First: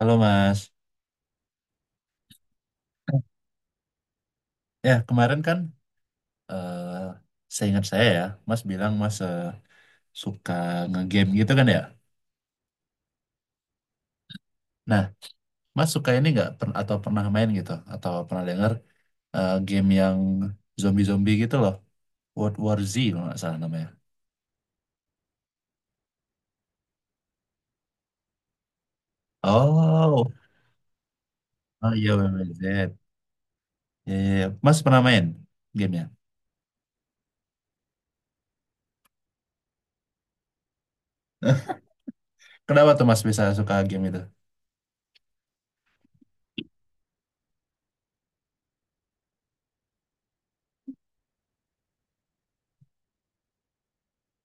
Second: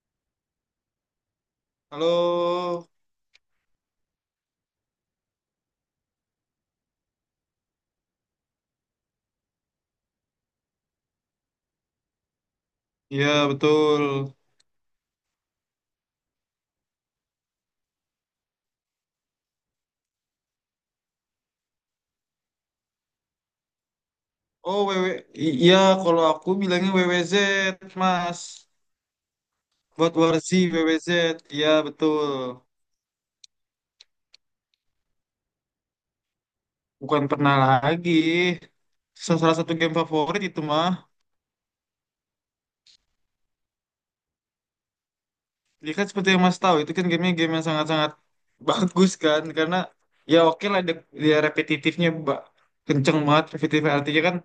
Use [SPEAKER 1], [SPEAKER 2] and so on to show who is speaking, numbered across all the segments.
[SPEAKER 1] Halo Mas,
[SPEAKER 2] Halo,
[SPEAKER 1] ya kemarin kan eh seingat saya ya, Mas bilang Mas suka ngegame gitu kan ya.
[SPEAKER 2] iya betul.
[SPEAKER 1] Nah, Mas suka ini nggak atau pernah main gitu atau pernah dengar game yang zombie-zombie gitu loh, World War Z kalau nggak salah namanya.
[SPEAKER 2] Oh, W W, iya kalau aku bilangnya W W Z Mas. Buat
[SPEAKER 1] Oh,
[SPEAKER 2] Warzi W W Z, iya
[SPEAKER 1] oh iya
[SPEAKER 2] betul.
[SPEAKER 1] WWZ. Ya, ya, ya. Mas pernah main gamenya?
[SPEAKER 2] Bukan pernah lagi. Salah satu game favorit itu mah.
[SPEAKER 1] Kenapa tuh Mas bisa suka game itu?
[SPEAKER 2] Ya kan seperti yang Mas tahu, itu kan gamenya game yang sangat-sangat bagus kan. Karena ya oke lah, dia dia repetitifnya kenceng banget. Repetitif artinya kan,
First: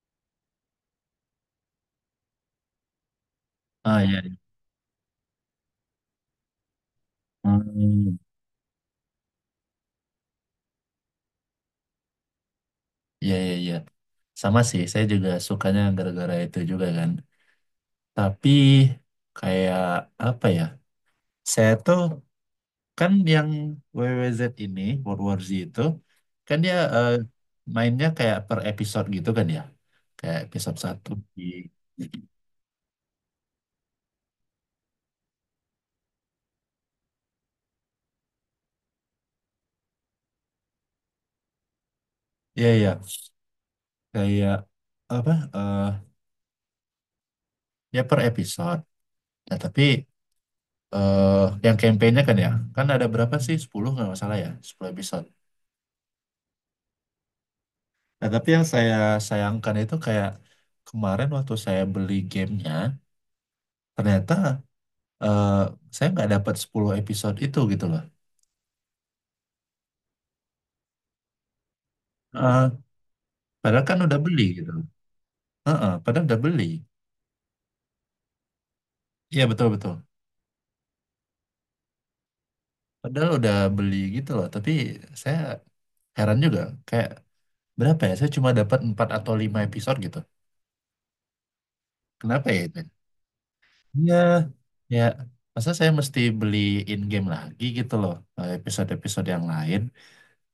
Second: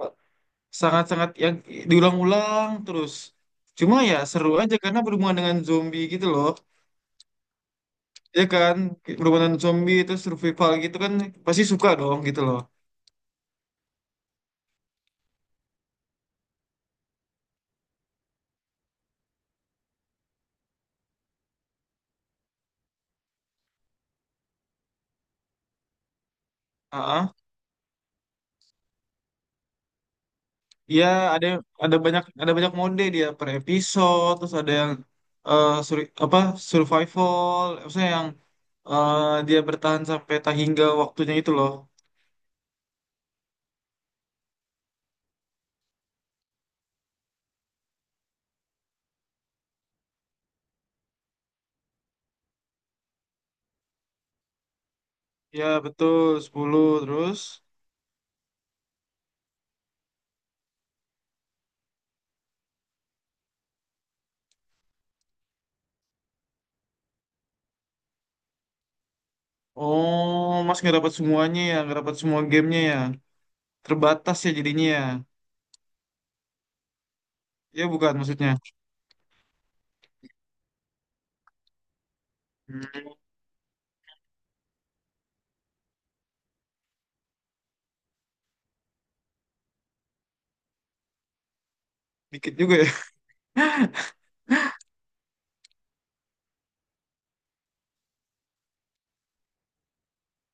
[SPEAKER 2] eh, sangat-sangat yang diulang-ulang terus. Cuma
[SPEAKER 1] Ah,
[SPEAKER 2] ya
[SPEAKER 1] iya. Iya.
[SPEAKER 2] seru aja karena berhubungan dengan zombie gitu loh.
[SPEAKER 1] Hmm.
[SPEAKER 2] Ya kan, berhubungan dengan zombie itu survival gitu kan, pasti suka dong gitu loh.
[SPEAKER 1] Iya, iya, iya. Sama sih, saya juga sukanya gara-gara itu juga kan. Tapi kayak apa ya? Saya tuh kan yang W W Z ini, World War Z itu, kan dia
[SPEAKER 2] ah
[SPEAKER 1] mainnya kayak per episode gitu kan ya. Kayak episode
[SPEAKER 2] Ya
[SPEAKER 1] satu di.
[SPEAKER 2] ada ada banyak mode dia per episode, terus ada yang eh, suri- apa survival, maksudnya yang eh, dia bertahan sampai tak hingga waktunya itu loh.
[SPEAKER 1] Iya, iya. Kayak apa? Ya per episode. Nah, tapi eh yang campaign-nya kan ya, kan ada berapa sih? 10 nggak masalah ya, 10 episode.
[SPEAKER 2] Ya betul, 10 terus.
[SPEAKER 1] Nah, tapi yang saya sayangkan itu kayak kemarin waktu saya beli gamenya, ternyata, eh, saya nggak dapat 10 episode itu gitu loh.
[SPEAKER 2] Oh, Mas nggak dapat semuanya ya, nggak dapat semua
[SPEAKER 1] Eh,
[SPEAKER 2] gamenya ya.
[SPEAKER 1] Padahal kan udah
[SPEAKER 2] Terbatas
[SPEAKER 1] beli
[SPEAKER 2] ya
[SPEAKER 1] gitu loh.
[SPEAKER 2] jadinya ya.
[SPEAKER 1] Heeh, padahal udah beli.
[SPEAKER 2] Ya bukan maksudnya.
[SPEAKER 1] Iya, betul-betul.
[SPEAKER 2] Hmm,
[SPEAKER 1] Padahal udah beli gitu loh. Tapi saya heran juga. Kayak berapa ya? Saya cuma dapat 4 atau 5 episode gitu. Kenapa
[SPEAKER 2] Dikit
[SPEAKER 1] ya
[SPEAKER 2] juga
[SPEAKER 1] itu?
[SPEAKER 2] ya.
[SPEAKER 1] Iya. Ya, masa saya mesti beli in-game lagi gitu loh. Episode-episode yang lain.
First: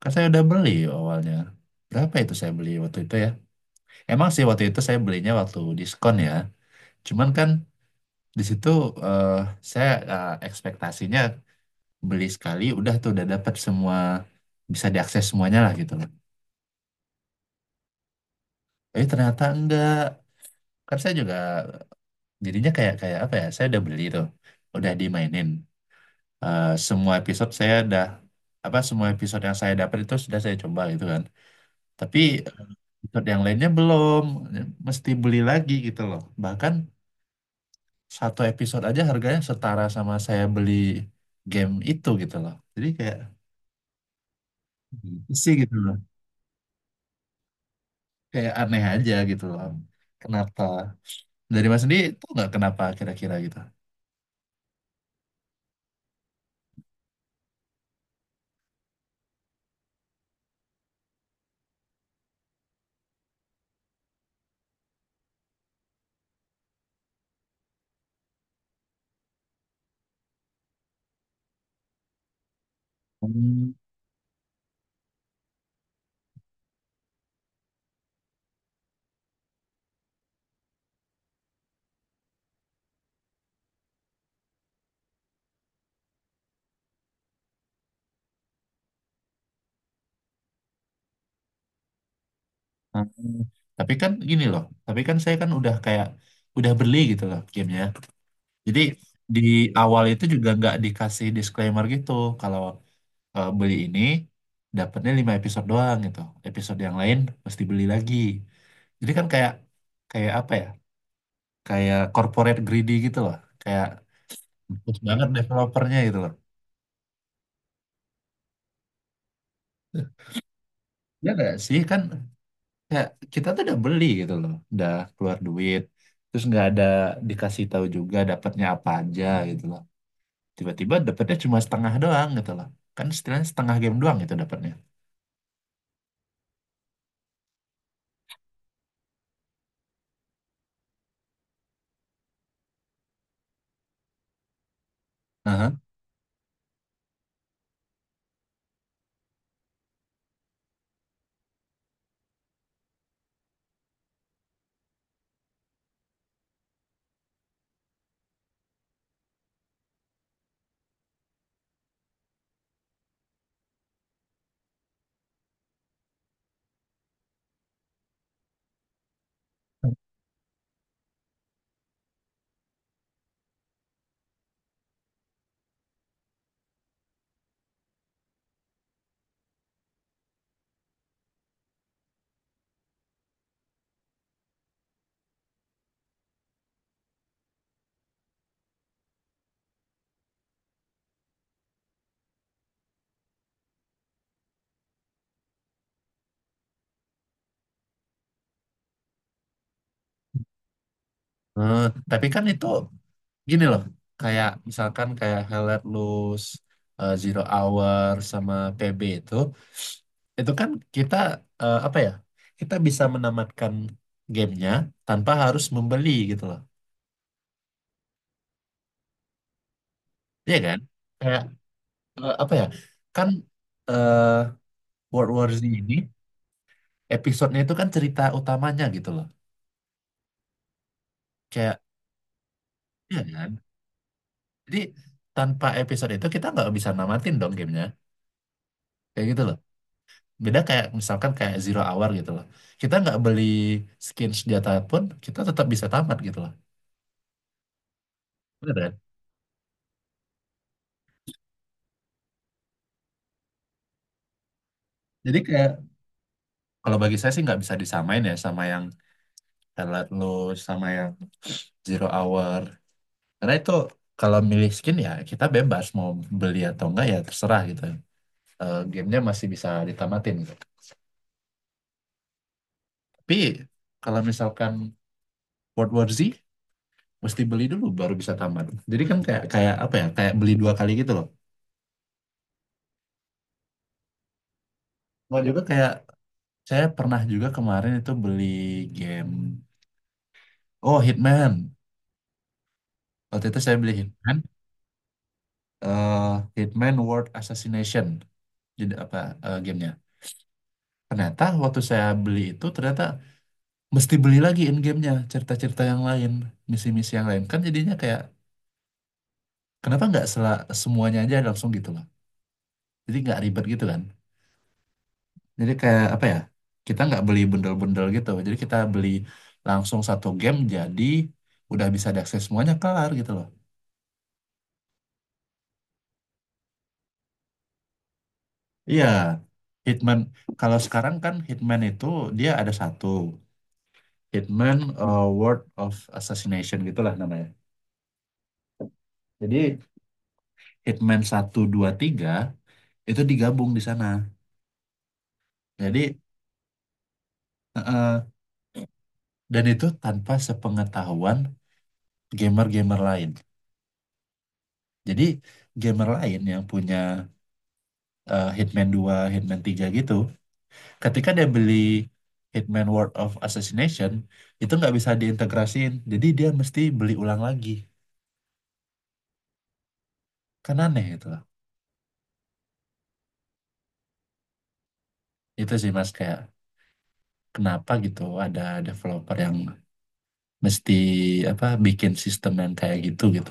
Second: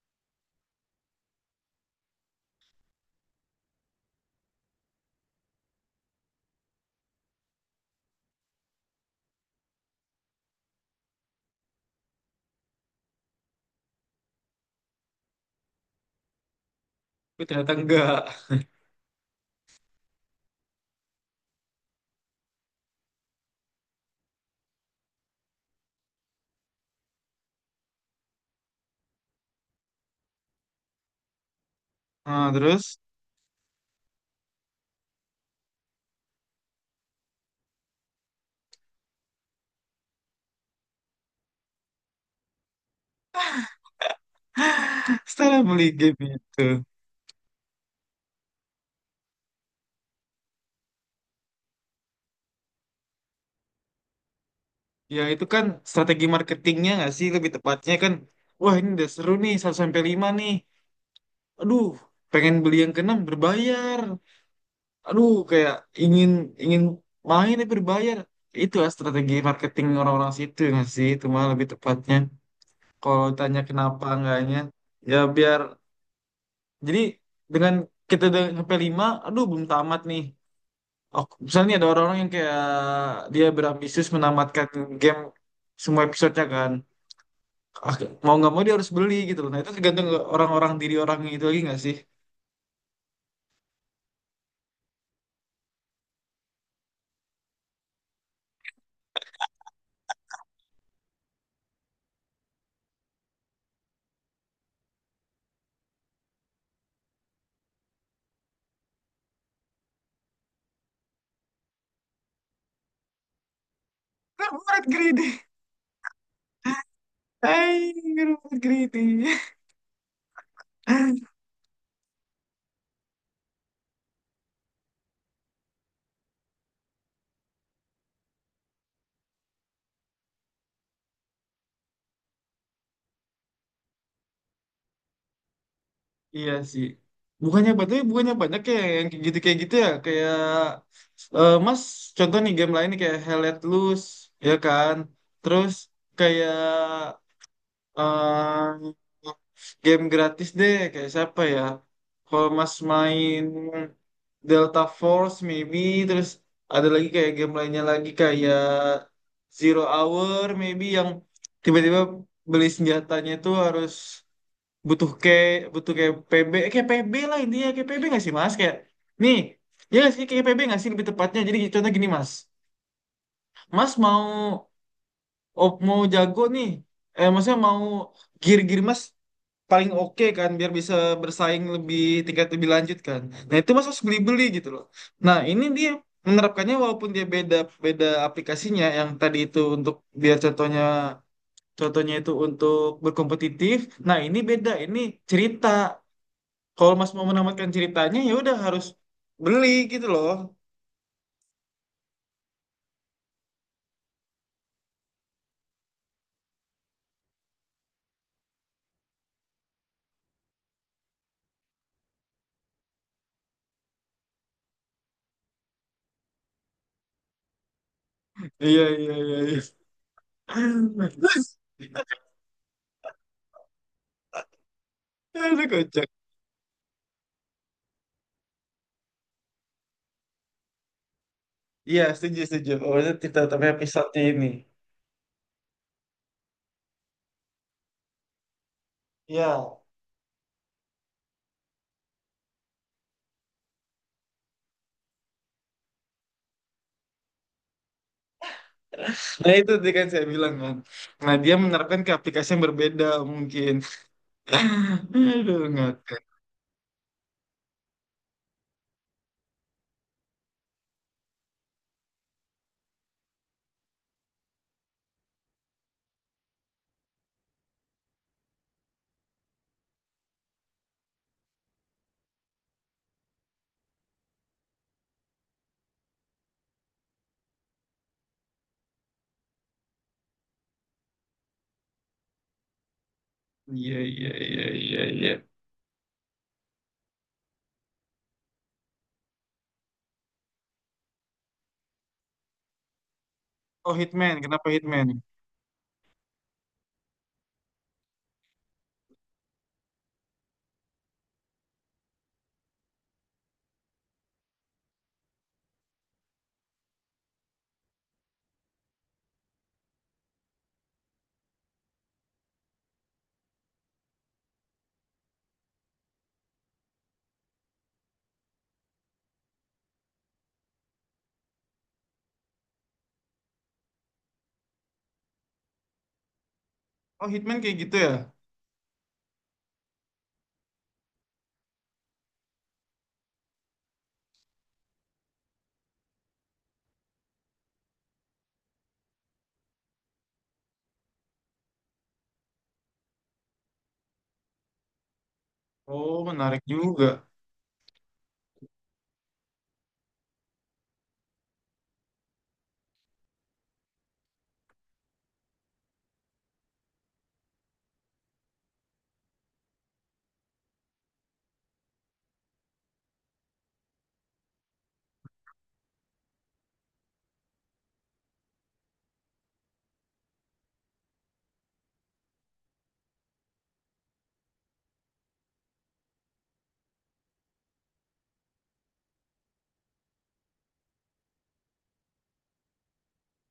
[SPEAKER 1] Kan saya udah beli awalnya. Berapa itu saya beli waktu itu ya? Emang sih waktu itu saya belinya waktu diskon ya. Cuman kan di situ, eh, saya ekspektasinya beli sekali udah tuh udah dapat semua, bisa diakses semuanya lah gitu loh.
[SPEAKER 2] Tapi ternyata enggak.
[SPEAKER 1] Tapi ternyata enggak. Kan saya juga jadinya kayak kayak apa ya? Saya udah beli tuh, udah dimainin. Semua episode saya udah apa, semua episode yang saya dapat itu sudah saya coba gitu kan. Tapi
[SPEAKER 2] Nah, terus
[SPEAKER 1] episode yang lainnya belum, ya, mesti beli lagi gitu loh. Bahkan satu episode aja harganya setara sama saya beli game itu gitu loh. Jadi kayak gitu sih
[SPEAKER 2] setelah
[SPEAKER 1] gitu
[SPEAKER 2] beli
[SPEAKER 1] loh.
[SPEAKER 2] game itu,
[SPEAKER 1] Kayak aneh aja gitu loh. Kenapa? Dari Mas sendiri itu nggak kenapa kira-kira gitu?
[SPEAKER 2] ya itu kan strategi marketingnya nggak sih, lebih tepatnya kan, wah ini udah seru nih 1 sampai 5 nih. Aduh, pengen beli yang keenam berbayar. Aduh, kayak ingin ingin main tapi berbayar. Itu lah strategi marketing orang-orang situ nggak sih? Itu mah lebih tepatnya. Kalau tanya
[SPEAKER 1] Hmm.
[SPEAKER 2] kenapa enggaknya, ya biar jadi dengan kita udah sampai lima, aduh belum tamat nih. Oh, misalnya nih ada orang-orang yang kayak dia berambisius menamatkan game semua episodenya kan. Ah, mau nggak mau dia harus beli gitu loh. Nah itu tergantung orang-orang diri orang itu lagi nggak sih?
[SPEAKER 1] Nah, tapi kan gini loh, tapi kan saya kan udah kayak udah beli gitu loh gamenya. Jadi di awal itu juga nggak dikasih disclaimer gitu kalau beli ini dapatnya 5 episode doang gitu. Episode yang lain mesti beli lagi. Jadi kan kayak kayak apa ya? Kayak corporate greedy gitu loh. Kayak
[SPEAKER 2] Corporate
[SPEAKER 1] bagus banget
[SPEAKER 2] greedy.
[SPEAKER 1] developernya gitu loh.
[SPEAKER 2] Hai, corporate greedy.
[SPEAKER 1] Ya nggak sih, kan kayak kita tuh udah beli gitu loh, udah keluar duit, terus nggak ada dikasih tahu juga dapatnya apa aja gitu loh. Tiba-tiba dapatnya cuma setengah doang gitu loh, kan setidaknya setengah game doang gitu dapatnya.
[SPEAKER 2] Iya sih. Bukannya banyak kayak yang kayak gitu ya. Kayak, Mas, contoh nih game lain nih kayak Hell Let Loose, ya kan. Terus
[SPEAKER 1] Aha.
[SPEAKER 2] kayak, eh game gratis deh, kayak siapa ya? Kalau Mas main Delta Force maybe, terus ada lagi kayak game lainnya lagi kayak Zero Hour maybe, yang tiba-tiba beli senjatanya itu harus butuh kayak butuh kayak PB, kayak P B lah, intinya kayak P B nggak sih Mas, kayak nih, ya nggak sih kayak P B nggak sih lebih tepatnya. Jadi contoh gini Mas Mas mau mau jago nih, maksudnya mau gear-gear Mas paling oke kan biar bisa bersaing lebih tingkat lebih lanjut kan. Nah itu Mas harus beli-beli gitu loh. Nah ini dia menerapkannya walaupun dia beda beda aplikasinya yang tadi itu untuk biar contohnya contohnya itu untuk berkompetitif. Nah ini beda, ini cerita. Kalau Mas mau menamatkan ceritanya ya udah harus beli gitu loh.
[SPEAKER 1] Eh, tapi kan itu gini loh, kayak misalkan kayak Hell Let Loose, Zero Hour sama PB itu, kan kita, apa ya, kita bisa menamatkan gamenya tanpa harus membeli gitu loh.
[SPEAKER 2] Iya, iya, iya. Iya.
[SPEAKER 1] Iya kan, kayak apa ya, kan eh World War Z
[SPEAKER 2] Aduh
[SPEAKER 1] ini
[SPEAKER 2] kocak.
[SPEAKER 1] episodenya itu kan cerita utamanya gitu loh. Kayak,
[SPEAKER 2] Iya, setuju setuju. Oh itu
[SPEAKER 1] ya
[SPEAKER 2] cerita
[SPEAKER 1] kan,
[SPEAKER 2] tapi episode ini.
[SPEAKER 1] jadi tanpa episode itu kita nggak bisa namatin dong gamenya, kayak gitu loh.
[SPEAKER 2] Iya.
[SPEAKER 1] Beda kayak misalkan kayak Zero Hour gitu loh, kita nggak beli skin senjata pun kita tetap bisa tamat gitu loh, bener kan.
[SPEAKER 2] Nah itu tadi kan saya bilang kan. Nah dia menerapkan ke aplikasi yang berbeda mungkin.
[SPEAKER 1] Jadi
[SPEAKER 2] Aduh
[SPEAKER 1] kayak
[SPEAKER 2] ngakak.
[SPEAKER 1] kalau bagi saya sih nggak bisa disamain ya sama yang Twilight Lost sama yang Zero Hour karena itu kalau milih skin ya kita bebas mau beli atau enggak ya terserah gitu. Eh, gamenya masih bisa ditamatin gitu. Tapi kalau misalkan World War Z mesti beli dulu baru bisa tamat. Jadi kan kayak kayak apa ya? Kayak beli dua kali gitu loh.
[SPEAKER 2] Iya, iya, iya, iya, iya.
[SPEAKER 1] Mau juga kayak saya pernah juga kemarin itu beli game, oh Hitman. Waktu itu saya beli
[SPEAKER 2] Oh
[SPEAKER 1] Hitman,
[SPEAKER 2] Hitman, kenapa Hitman?
[SPEAKER 1] eh, Hitman World Assassination. Jadi apa, gamenya? Ternyata waktu saya beli itu ternyata mesti beli lagi in gamenya, cerita-cerita yang lain, misi-misi yang lain. Kan jadinya kayak kenapa nggak semuanya aja langsung gitu loh? Jadi nggak ribet gitu kan. Jadi kayak apa ya? Kita nggak beli bundel-bundel gitu. Jadi kita beli langsung satu game jadi udah bisa diakses semuanya kelar gitu loh.
[SPEAKER 2] Oh Hitman kayak gitu ya?
[SPEAKER 1] Iya. Hitman kalau sekarang kan Hitman itu dia ada satu Hitman World of Assassination gitulah namanya. Jadi Hitman 1, 2, 3 itu digabung di sana. Jadi
[SPEAKER 2] Oh menarik juga.
[SPEAKER 1] eh, eh, dan itu tanpa sepengetahuan gamer-gamer lain. Jadi gamer lain yang punya Hitman 2, Hitman 3 gitu. Ketika dia beli Hitman World of Assassination, itu nggak bisa diintegrasiin. Jadi dia mesti beli ulang lagi. Kan aneh itu. Itu sih Mas, kayak kenapa gitu ada developer yang mesti apa bikin sistem yang kayak gitu gitu.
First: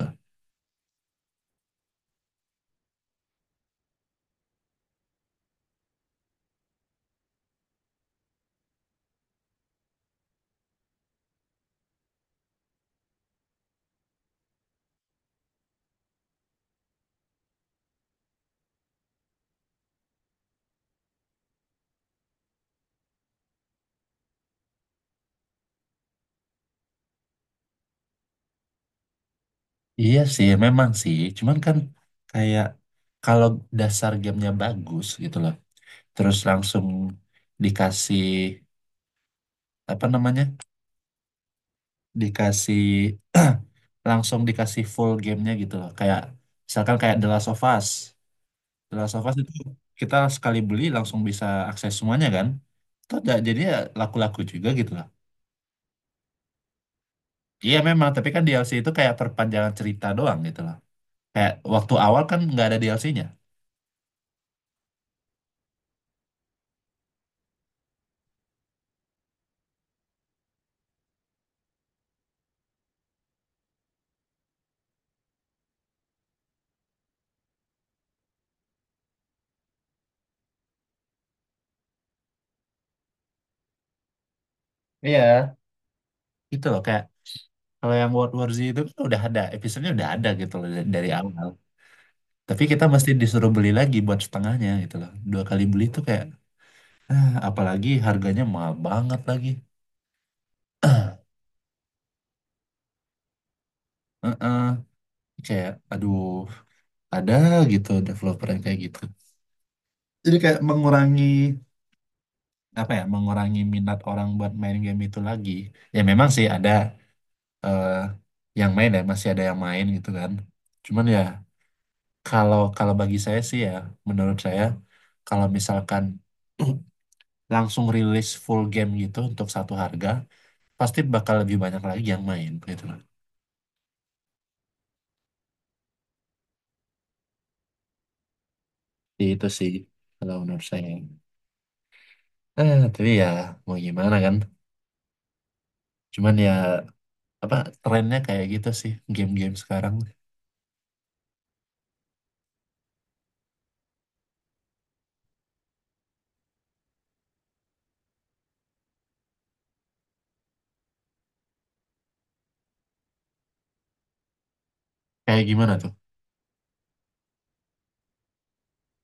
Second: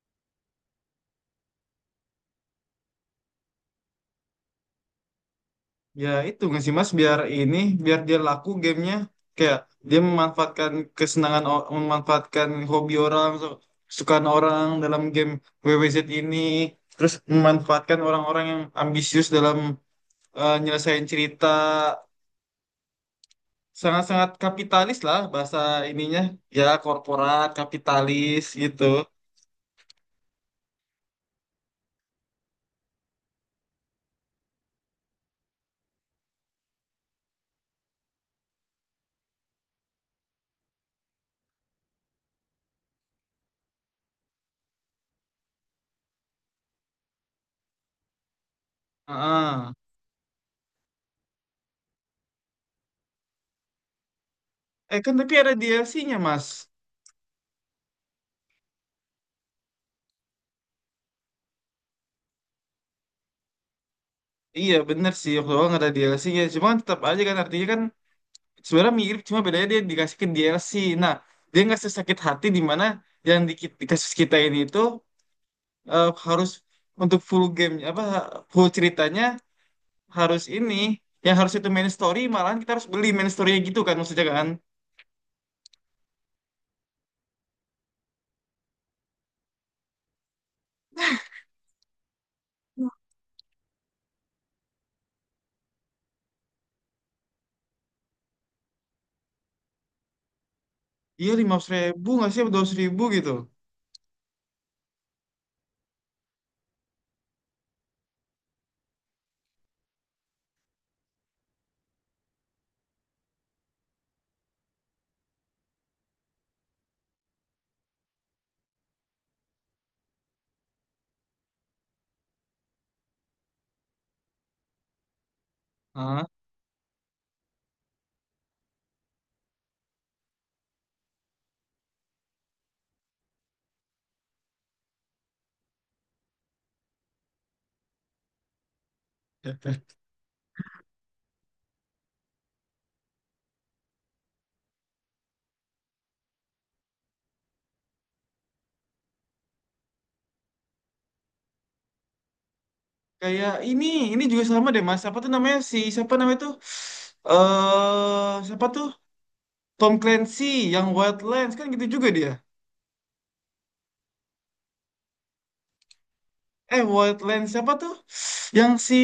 [SPEAKER 2] Ya itu nggak sih Mas, biar ini, biar dia laku gamenya, kayak dia memanfaatkan kesenangan memanfaatkan hobi orang kesukaan orang dalam game WWZ ini, terus memanfaatkan orang-orang yang ambisius dalam nyelesain cerita, sangat-sangat kapitalis lah bahasa ininya, ya korporat kapitalis gitu.
[SPEAKER 1] Iya sih, memang sih. Cuman kan kayak kalau dasar gamenya bagus gitu loh. Terus langsung dikasih apa namanya, dikasih langsung dikasih full gamenya gitu loh. Kayak misalkan kayak The Last of Us. The Last of Us itu
[SPEAKER 2] Heeh.
[SPEAKER 1] kita sekali beli langsung bisa akses semuanya kan. Itu jadi ya laku-laku juga gitu loh.
[SPEAKER 2] Kan tapi ada DLC-nya Mas.
[SPEAKER 1] Iya memang, tapi kan DLC itu kayak perpanjangan cerita doang gitu loh. Kayak waktu awal kan nggak ada DLC-nya.
[SPEAKER 2] Iya bener sih, waktu awal ada DLC-nya, cuma kan tetap aja kan, artinya kan sebenarnya mirip, cuma bedanya dia dikasih ke DLC. Nah dia nggak sesakit hati di mana yang di kasus kita ini itu harus untuk full game, apa full ceritanya harus ini, yang harus itu main story, malahan kita harus beli main story gitu kan maksudnya kan.
[SPEAKER 1] Iya. Gitu loh, kayak kalau yang World War Z itu kan udah ada, episodenya udah ada gitu loh dari awal. Tapi kita mesti disuruh beli lagi buat setengahnya gitu loh. Dua kali beli itu kayak. Nah, apalagi harganya mahal banget lagi.
[SPEAKER 2] Iya 5.000 nggak sih, 2.000 gitu.
[SPEAKER 1] Heeh, kayak, aduh, ada gitu developer yang kayak gitu. Jadi kayak mengurangi apa ya, mengurangi minat orang buat main game itu lagi. Ya memang sih ada eh, yang main ya, masih ada yang main gitu kan. Cuman ya kalau kalau bagi saya sih ya, menurut saya kalau misalkan
[SPEAKER 2] Ah,
[SPEAKER 1] langsung rilis full game gitu untuk satu harga, pasti bakal lebih banyak lagi yang main gitu loh. Jadi itu sih kalau menurut saya. Tapi ya mau gimana kan? Cuman ya apa, trennya kayak gitu sih game-game sekarang.
[SPEAKER 2] kayak ini juga sama deh Mas. Apa tuh namanya si siapa namanya tuh? Eh, siapa tuh? Tom Clancy yang Wildlands kan gitu juga dia.
[SPEAKER 1] Kayak gimana tuh?
[SPEAKER 2] Eh, Wildlands siapa tuh? Yang si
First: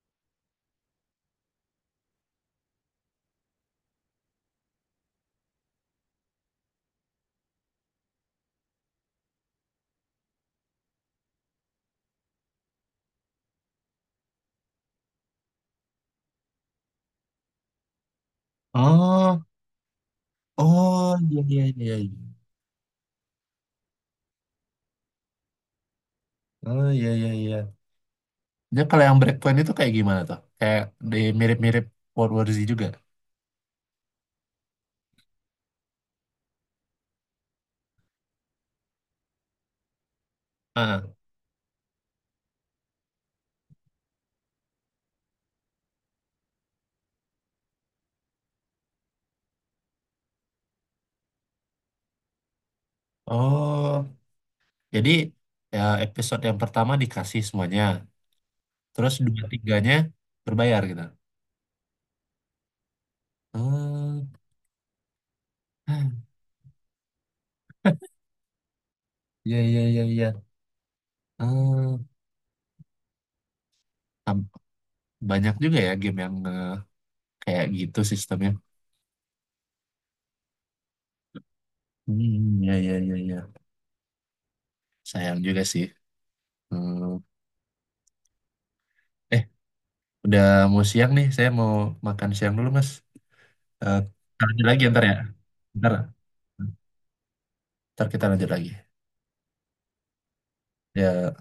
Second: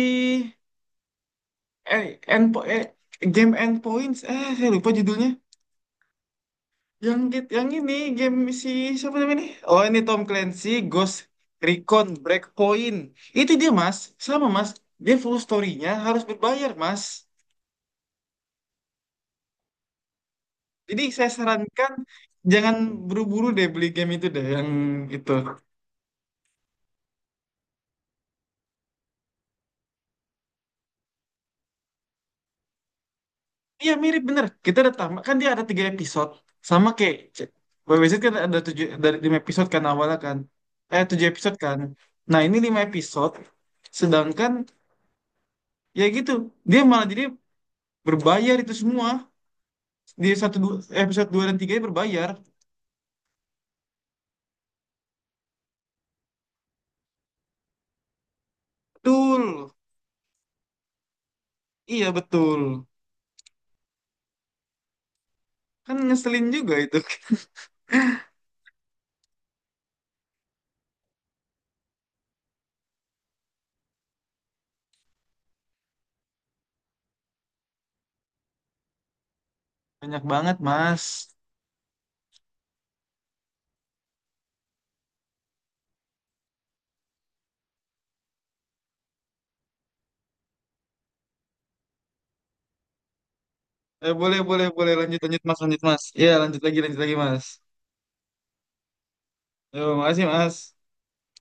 [SPEAKER 2] eh, Endpo eh, game Endpoints. Eh, saya lupa judulnya. Yang ini game si siapa namanya nih? Oh, ini Tom Clancy Ghost Recon Breakpoint. Itu dia Mas, sama Mas. Dia full story-nya harus berbayar Mas.
[SPEAKER 1] Oh,
[SPEAKER 2] Jadi
[SPEAKER 1] oh
[SPEAKER 2] saya
[SPEAKER 1] iya, iya,
[SPEAKER 2] sarankan
[SPEAKER 1] iya. Iya.
[SPEAKER 2] jangan buru-buru deh beli game itu deh yang itu.
[SPEAKER 1] Oh, iya, iya, iya. Dia kalau yang Breakpoint itu kayak gimana tuh? Kayak di mirip-mirip World War Z juga.
[SPEAKER 2] Iya mirip bener. Kita ada tamat kan, dia ada tiga episode sama kayak WWZ kan, ada tujuh dari lima episode kan awalnya kan. Eh
[SPEAKER 1] Ah.
[SPEAKER 2] tujuh episode kan. Nah ini lima episode. Sedangkan ya gitu dia malah jadi berbayar itu semua di satu dua, episode dua dan tiga ini berbayar.
[SPEAKER 1] Oh, jadi ya episode yang pertama dikasih semuanya. Terus dua
[SPEAKER 2] Betul.
[SPEAKER 1] tiganya berbayar gitu.
[SPEAKER 2] Iya betul.
[SPEAKER 1] Oh,
[SPEAKER 2] Kan ngeselin juga itu.
[SPEAKER 1] iya, iya, iya, iya. Oh, tam- banyak juga ya game yang kayak gitu sistemnya.
[SPEAKER 2] Banyak banget Mas.
[SPEAKER 1] Hmm, ya, ya, ya, ya. Sayang juga sih. Hmm. Eh, udah mau siang nih. Saya mau makan siang dulu, Mas. Eh,
[SPEAKER 2] Eh, boleh,
[SPEAKER 1] Lanjut
[SPEAKER 2] boleh,
[SPEAKER 1] lagi
[SPEAKER 2] boleh.
[SPEAKER 1] ntar ya.
[SPEAKER 2] Lanjut, lanjut, Mas. Lanjut,
[SPEAKER 1] Ntar,
[SPEAKER 2] Mas. Iya, lanjut lagi, Mas.
[SPEAKER 1] ntar kita lanjut lagi.
[SPEAKER 2] Yo, makasih, Mas.
[SPEAKER 1] Ya.